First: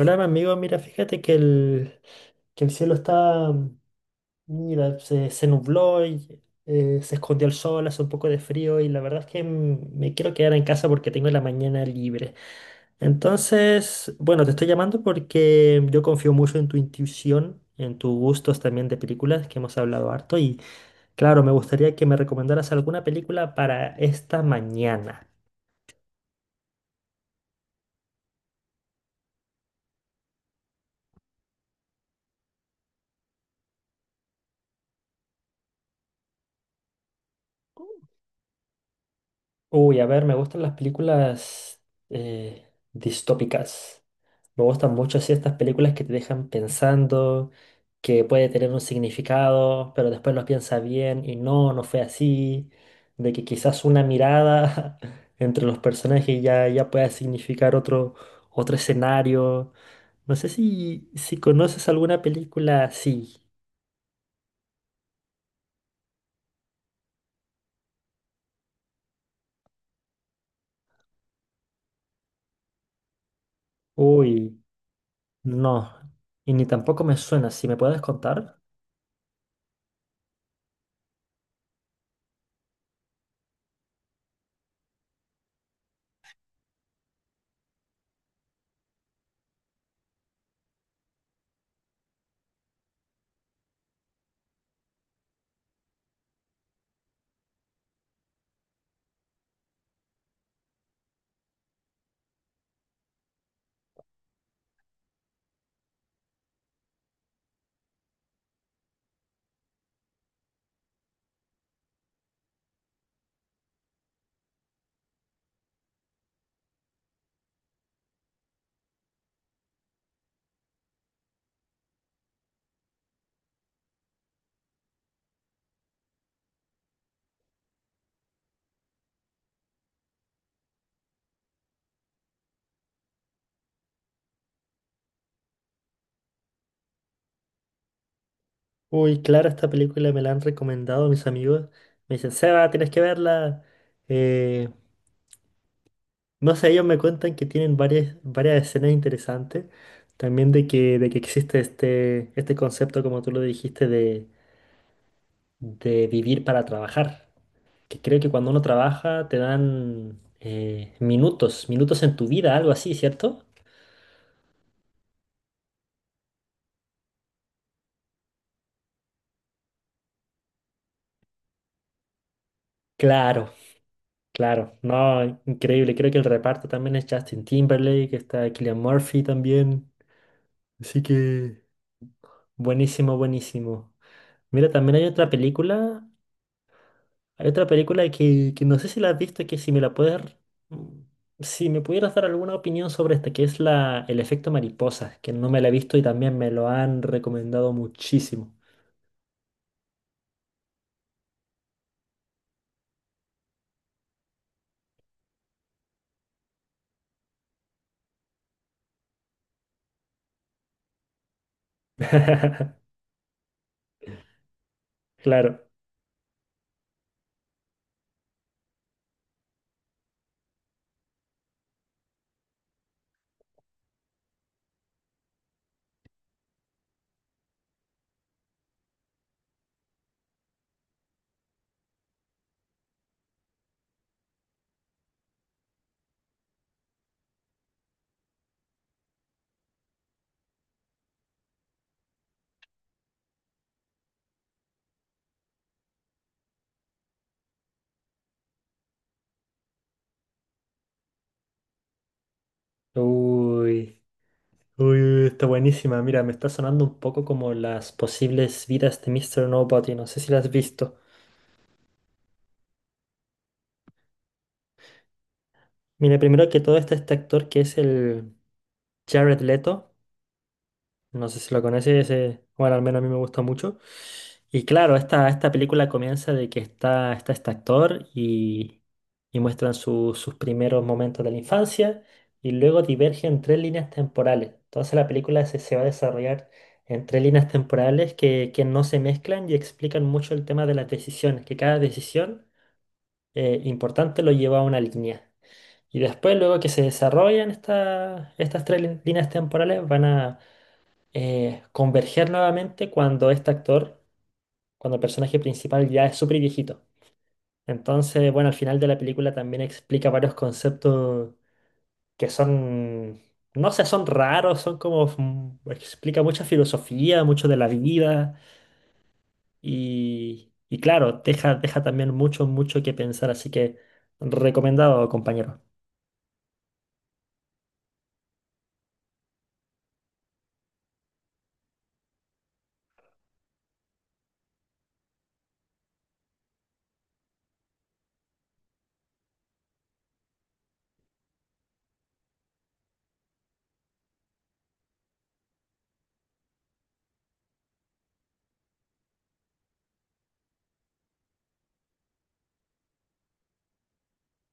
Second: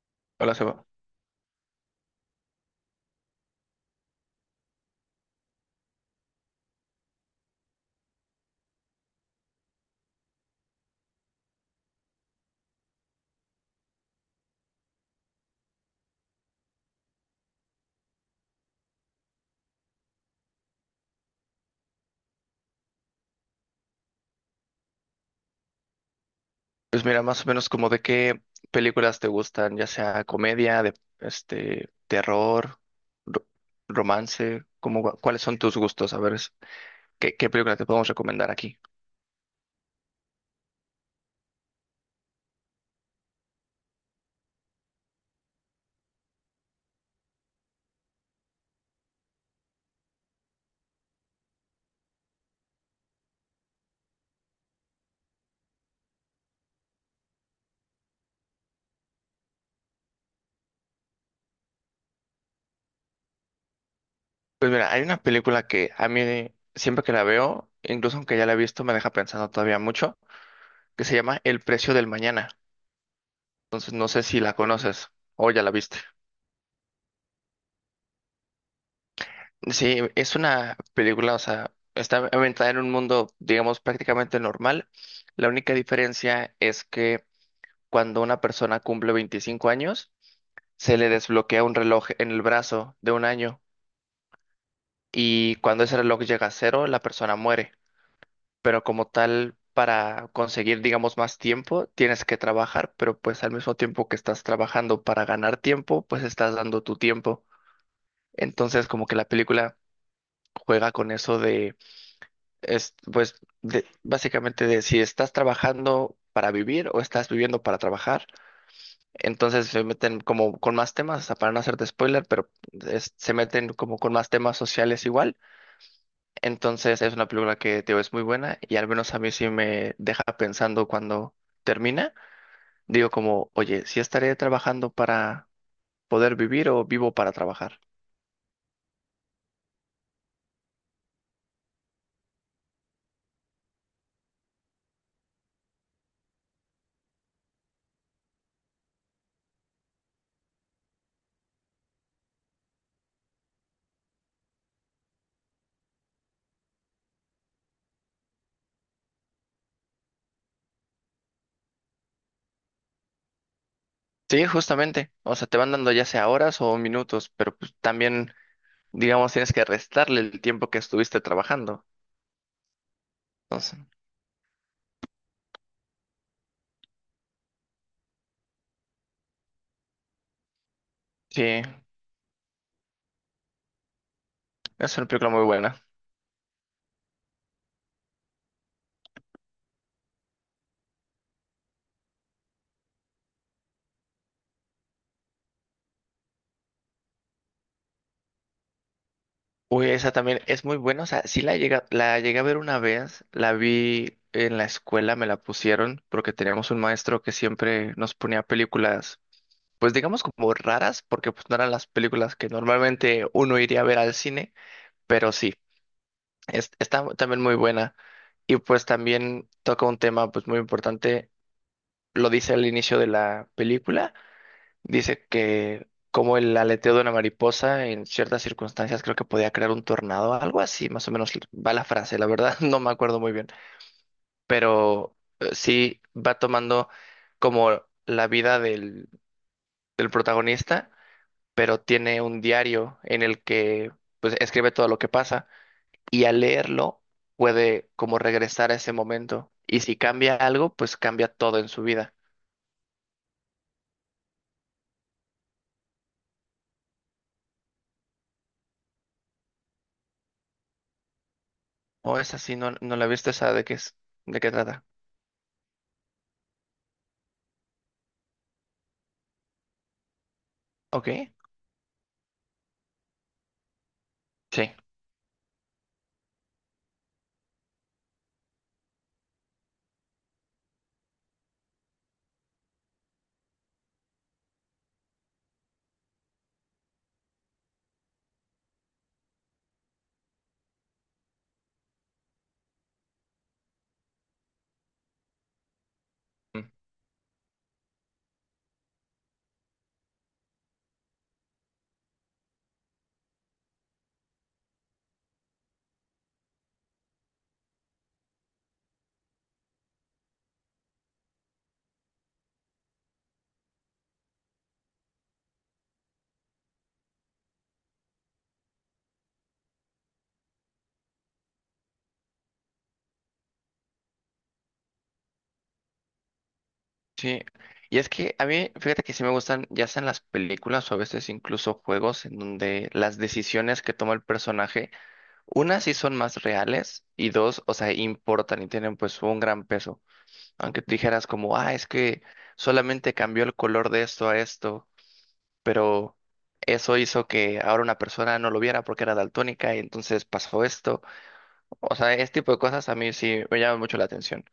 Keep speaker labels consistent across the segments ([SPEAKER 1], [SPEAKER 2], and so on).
[SPEAKER 1] Hola, mi amigo,
[SPEAKER 2] Hola,
[SPEAKER 1] mira,
[SPEAKER 2] Seba.
[SPEAKER 1] fíjate que el cielo está, mira, se nubló y se escondió el sol, hace un poco de frío y la verdad es que me quiero quedar en casa porque tengo la mañana libre. Entonces, bueno, te estoy llamando porque yo confío mucho en tu intuición, en tus gustos también de películas, que hemos hablado harto y claro, me gustaría que me recomendaras alguna película para esta mañana.
[SPEAKER 2] Pues mira, más o menos como de qué películas te gustan, ya sea comedia, de terror, ro- romance, como cuáles son tus gustos, a ver qué película te podemos recomendar aquí.
[SPEAKER 1] Uy, a ver, me gustan las películas eh, distópicas. Me gustan mucho así estas películas que te dejan pensando, que puede tener un significado, pero después lo piensas bien y no, no fue así. De que quizás una mirada entre los personajes ya pueda significar otro, otro escenario. No sé si conoces alguna película así.
[SPEAKER 2] Pues mira, hay una película que a mí siempre que la veo, incluso aunque ya la he visto, me deja pensando todavía mucho, que se llama El precio del mañana. Entonces no sé si la
[SPEAKER 1] Uy,
[SPEAKER 2] conoces o ya la
[SPEAKER 1] no.
[SPEAKER 2] viste.
[SPEAKER 1] Y ni tampoco me suena. ¿Si me puedes contar?
[SPEAKER 2] Sí, es una película, o sea, está ambientada en un mundo, digamos, prácticamente normal. La única diferencia es que cuando una persona cumple 25 años, se le desbloquea un reloj en el brazo de un año y cuando ese reloj llega a cero, la persona muere. Pero como tal, para conseguir, digamos, más tiempo, tienes que trabajar, pero pues al mismo tiempo que estás trabajando para ganar tiempo, pues estás dando tu tiempo. Entonces, como que la película juega con eso. Es, pues, básicamente de si estás trabajando para vivir o estás viviendo para trabajar, entonces se meten como con más temas, o sea, para no hacerte spoiler, pero se meten como con más temas sociales igual. Entonces es una película que, te digo, es muy buena y al menos a mí sí me deja pensando cuando termina. Digo como, oye, ¿si estaré trabajando para poder vivir o vivo para trabajar?
[SPEAKER 1] Uy, claro, esta película me la han recomendado mis amigos. Me dicen, Seba, tienes que verla. Eh, No sé, ellos me cuentan que tienen varias, varias escenas interesantes. También de que existe este, este concepto, como tú lo dijiste, de vivir para trabajar. Que creo que cuando uno trabaja te dan minutos, minutos en tu vida, algo así, ¿cierto?
[SPEAKER 2] Sí, justamente. O sea, te van dando ya sea horas o minutos, pero pues, también. Digamos, tienes que restarle el tiempo que estuviste trabajando.
[SPEAKER 1] Claro,
[SPEAKER 2] Entonces,
[SPEAKER 1] claro. No, increíble. Creo que el reparto también es Justin Timberlake, está Cillian Murphy también. Así
[SPEAKER 2] sí,
[SPEAKER 1] que buenísimo, buenísimo. Mira, también
[SPEAKER 2] es
[SPEAKER 1] hay
[SPEAKER 2] una
[SPEAKER 1] otra
[SPEAKER 2] película muy buena.
[SPEAKER 1] película. Hay otra película que no sé si la has visto, que si me la puedes... mm, Si me pudieras dar alguna opinión sobre esta, que es la, El efecto mariposa, que no me la he visto y también me lo han recomendado muchísimo.
[SPEAKER 2] Uy, esa también es muy buena. O sea, sí la llegué a ver una vez, la vi en la escuela, me la pusieron porque teníamos un maestro que siempre nos ponía películas, pues digamos como raras, porque pues no eran las películas que normalmente uno iría a ver al cine, pero sí,
[SPEAKER 1] Claro.
[SPEAKER 2] está también muy buena. Y pues también toca un tema pues muy importante, lo dice al inicio de la película. Dice que como el aleteo de una mariposa en ciertas circunstancias creo que podía crear un tornado, algo así, más o menos va la frase, la verdad no me acuerdo muy bien, pero sí va tomando como la vida del protagonista, pero tiene un diario en el que pues escribe todo lo que pasa y al leerlo puede como regresar a ese momento y si cambia algo, pues cambia todo en su vida.
[SPEAKER 1] Uy. Uy, está buenísima. Mira, me está sonando un poco como las posibles vidas de Mister Nobody. No sé si la has visto.
[SPEAKER 2] O es así, no, no la he visto. ¿Esa de qué es, de qué trata?
[SPEAKER 1] Mira, primero que todo está este actor que es el Jared Leto.
[SPEAKER 2] Ok,
[SPEAKER 1] No sé si lo conoces, bueno, al menos a mí me gusta mucho. Y
[SPEAKER 2] sí.
[SPEAKER 1] claro, esta película comienza de que está este actor y muestran sus primeros momentos de la infancia y luego divergen tres líneas temporales. Entonces la película se va a desarrollar en tres líneas temporales que no se mezclan y explican mucho el tema de las decisiones, que cada decisión importante lo lleva a una línea. Y después, luego que se desarrollan estas tres líneas temporales, van a converger nuevamente cuando este actor, cuando el personaje principal ya es súper viejito. Entonces, bueno, al final de la película también explica varios conceptos que son, no sé, son raros, son como, explica mucha filosofía, mucho de la vida y claro, deja, deja también mucho, mucho que pensar, así que recomendado, compañero.
[SPEAKER 2] Sí, y es que a mí, fíjate que sí me gustan, ya sean las películas o a veces incluso juegos en donde las decisiones que toma el personaje, una sí son más reales y dos, o sea, importan y tienen pues un gran peso. Aunque tú dijeras como, ah, es que solamente cambió el color de esto a esto, pero eso hizo que ahora una persona no lo viera porque era daltónica y entonces pasó esto. O sea, este tipo de cosas a mí sí me llaman mucho la atención.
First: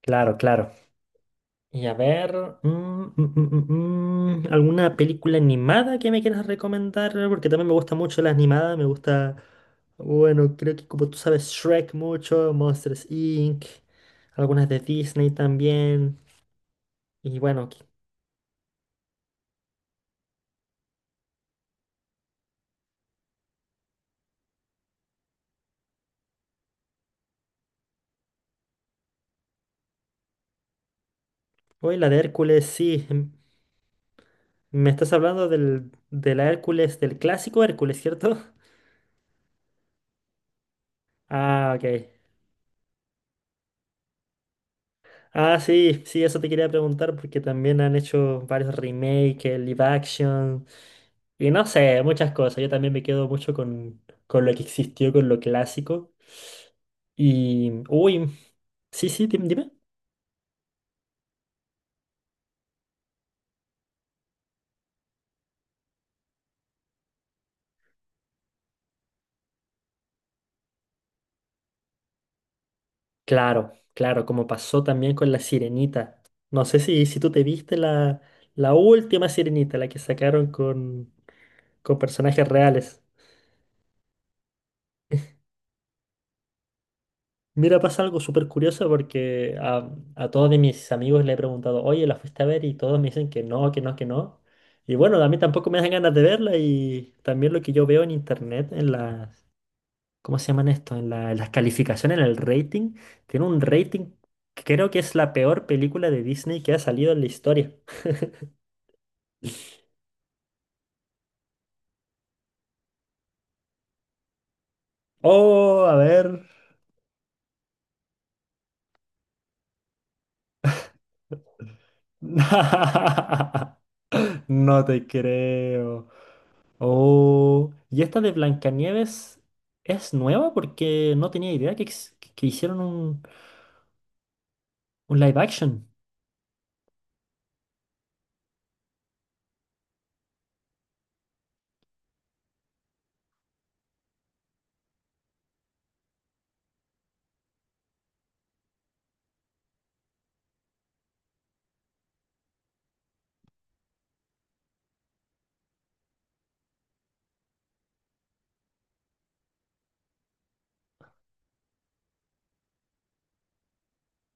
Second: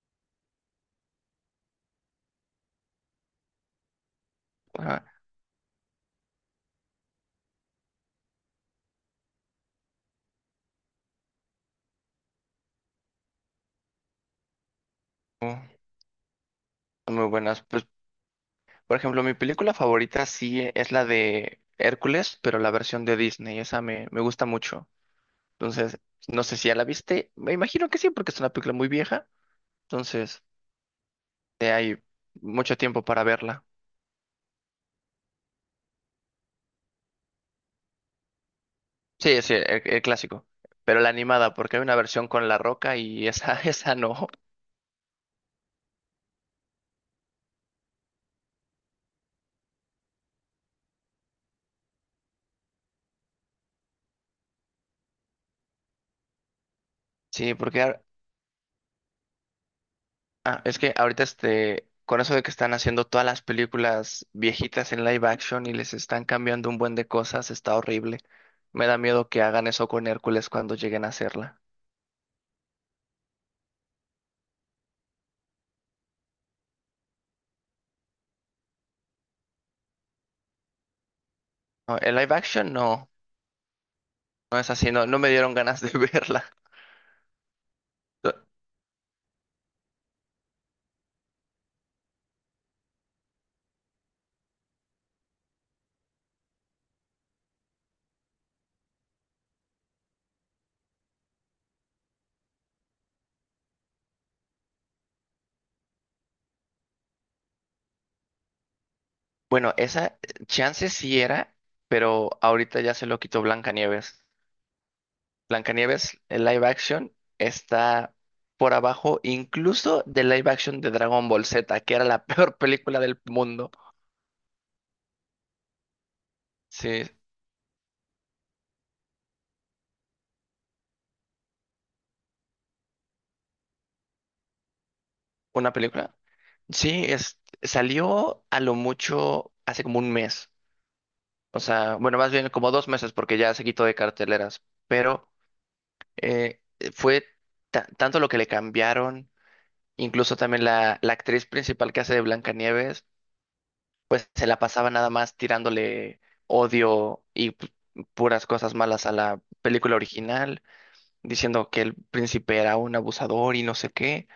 [SPEAKER 1] Claro, claro. Y a ver, ¿alguna
[SPEAKER 2] Ajá.
[SPEAKER 1] película animada que me quieras recomendar? Porque también me gusta mucho la animada, me gusta, bueno, creo que como tú sabes, Shrek mucho, Monsters Inc., algunas de Disney
[SPEAKER 2] Mm.
[SPEAKER 1] también.
[SPEAKER 2] Muy
[SPEAKER 1] Y
[SPEAKER 2] buenas.
[SPEAKER 1] bueno,
[SPEAKER 2] Pues por ejemplo, mi película favorita sí es la de Hércules, pero la versión de Disney, esa me gusta mucho. Entonces, no sé si ya la viste, me imagino que sí, porque es una película muy vieja, entonces
[SPEAKER 1] hoy
[SPEAKER 2] hay
[SPEAKER 1] la de Hércules,
[SPEAKER 2] mucho tiempo
[SPEAKER 1] sí,
[SPEAKER 2] para verla.
[SPEAKER 1] me estás hablando del, de la Hércules, del clásico Hércules, ¿cierto?
[SPEAKER 2] Sí, sí, el clásico, pero la animada,
[SPEAKER 1] Ah,
[SPEAKER 2] porque hay
[SPEAKER 1] ok.
[SPEAKER 2] una versión con La Roca y esa, esa no.
[SPEAKER 1] Ah, sí, sí, eso te quería preguntar porque también han hecho varios remakes, el live action y no sé, muchas cosas. Yo también me quedo mucho con lo que existió, con lo clásico.
[SPEAKER 2] Sí,
[SPEAKER 1] Y,
[SPEAKER 2] porque
[SPEAKER 1] uy, sí, sí, dime.
[SPEAKER 2] ah, es que ahorita con eso de que están haciendo todas las películas viejitas en live action y les están cambiando un buen de cosas, está horrible. Me da miedo que hagan eso con Hércules cuando lleguen a hacerla.
[SPEAKER 1] Claro, claro, como pasó también con la Sirenita. No sé si tú te viste la, la última Sirenita, la que sacaron
[SPEAKER 2] No,
[SPEAKER 1] con
[SPEAKER 2] el live
[SPEAKER 1] personajes
[SPEAKER 2] action
[SPEAKER 1] reales.
[SPEAKER 2] no, no es así, no, no me dieron ganas de verla.
[SPEAKER 1] Mira, pasa algo
[SPEAKER 2] No,
[SPEAKER 1] súper curioso porque a todos de mis amigos le he preguntado, oye, ¿la fuiste a ver? Y todos me dicen que no, que no, que no. Y bueno, a mí tampoco me dan ganas de verla y también lo que yo veo en internet, en las, ¿cómo se llaman esto? En las calificaciones, en el rating, tiene un rating que creo que es la peor película de Disney que ha salido en la historia.
[SPEAKER 2] bueno, esa chance sí era, pero ahorita ya se lo quitó Blancanieves.
[SPEAKER 1] Oh, a
[SPEAKER 2] Blancanieves, el
[SPEAKER 1] ver.
[SPEAKER 2] live action, está por abajo incluso del live action de Dragon Ball Z, que era la peor película del mundo.
[SPEAKER 1] No te creo.
[SPEAKER 2] Sí,
[SPEAKER 1] Oh, y esta de Blancanieves es nueva porque no tenía idea que, que hicieron un live action.
[SPEAKER 2] una película. Sí, es, salió a lo mucho hace como un mes. O sea, bueno, más bien como 2 meses porque ya se quitó de carteleras. Pero eh, fue tanto lo que le cambiaron, incluso también la actriz principal que hace de Blancanieves, pues se la pasaba nada más tirándole odio y puras cosas malas a la película original, diciendo que el príncipe era un abusador y no sé qué.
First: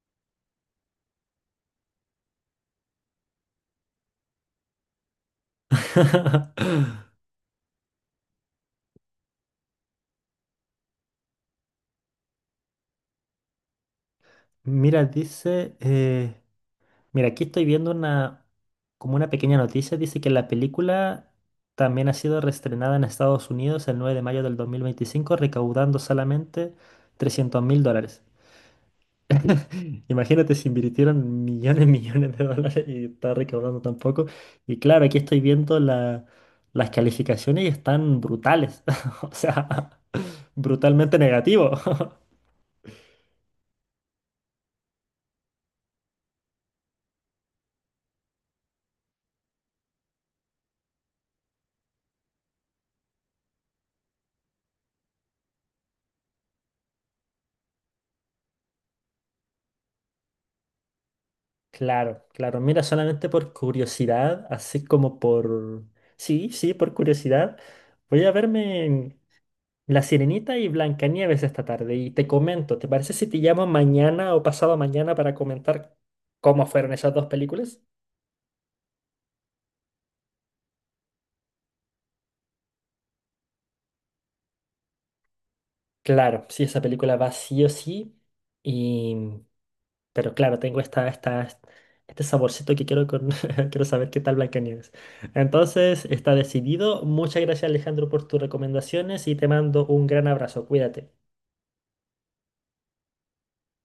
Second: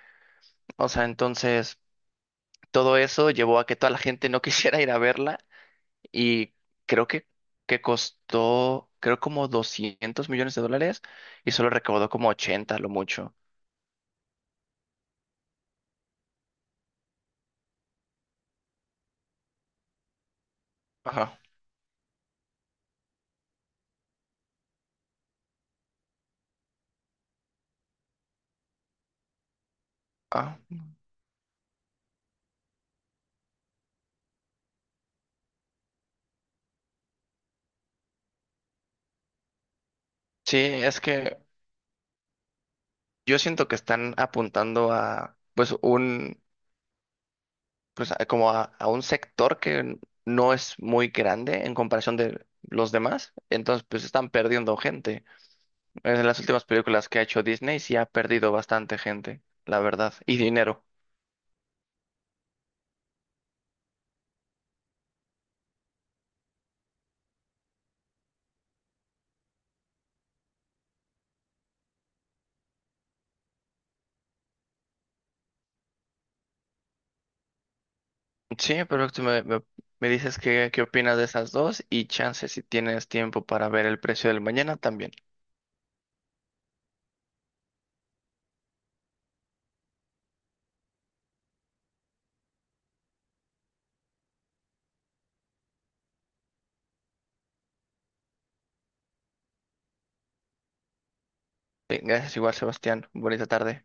[SPEAKER 2] O sea, entonces todo eso llevó a que toda la gente no quisiera ir a verla y creo que costó, creo como 200 millones de dólares y solo recaudó como 80 lo mucho.
[SPEAKER 1] Mira, dice, mira, aquí estoy viendo una, como una pequeña noticia, dice que la película
[SPEAKER 2] Ajá.
[SPEAKER 1] también ha sido reestrenada en Estados Unidos el 9 de mayo de 2025 recaudando solamente $300.000. Imagínate
[SPEAKER 2] Ah,
[SPEAKER 1] si invirtieron millones, millones de dólares y está recaudando tan poco. Y claro, aquí estoy viendo las calificaciones y están brutales. O sea,
[SPEAKER 2] sí, es
[SPEAKER 1] brutalmente
[SPEAKER 2] que
[SPEAKER 1] negativo.
[SPEAKER 2] yo siento que están apuntando a, pues, un, pues, como a, un sector que no es muy grande en comparación de los demás, entonces, pues, están perdiendo gente. En las últimas películas que ha hecho Disney sí ha perdido bastante gente, la verdad, y dinero.
[SPEAKER 1] Claro, claro. Mira, solamente por curiosidad, así como por... Sí, sí, por curiosidad. Voy a verme La Sirenita y Blancanieves esta tarde y te comento. ¿Te parece si te llamo mañana o pasado mañana para comentar cómo fueron esas dos películas?
[SPEAKER 2] Sí, pero tú me dices qué, opinas de esas dos y chance si tienes tiempo para ver el precio del mañana también.
[SPEAKER 1] Claro, sí, esa película va sí o sí. Y, pero claro, tengo esta, esta, este saborcito que quiero, con, quiero saber qué tal Blancanieves. Entonces, está decidido. Muchas gracias, Alejandro, por tus recomendaciones y te mando un gran abrazo. Cuídate.
[SPEAKER 2] Bien, gracias igual, Sebastián. Bonita tarde.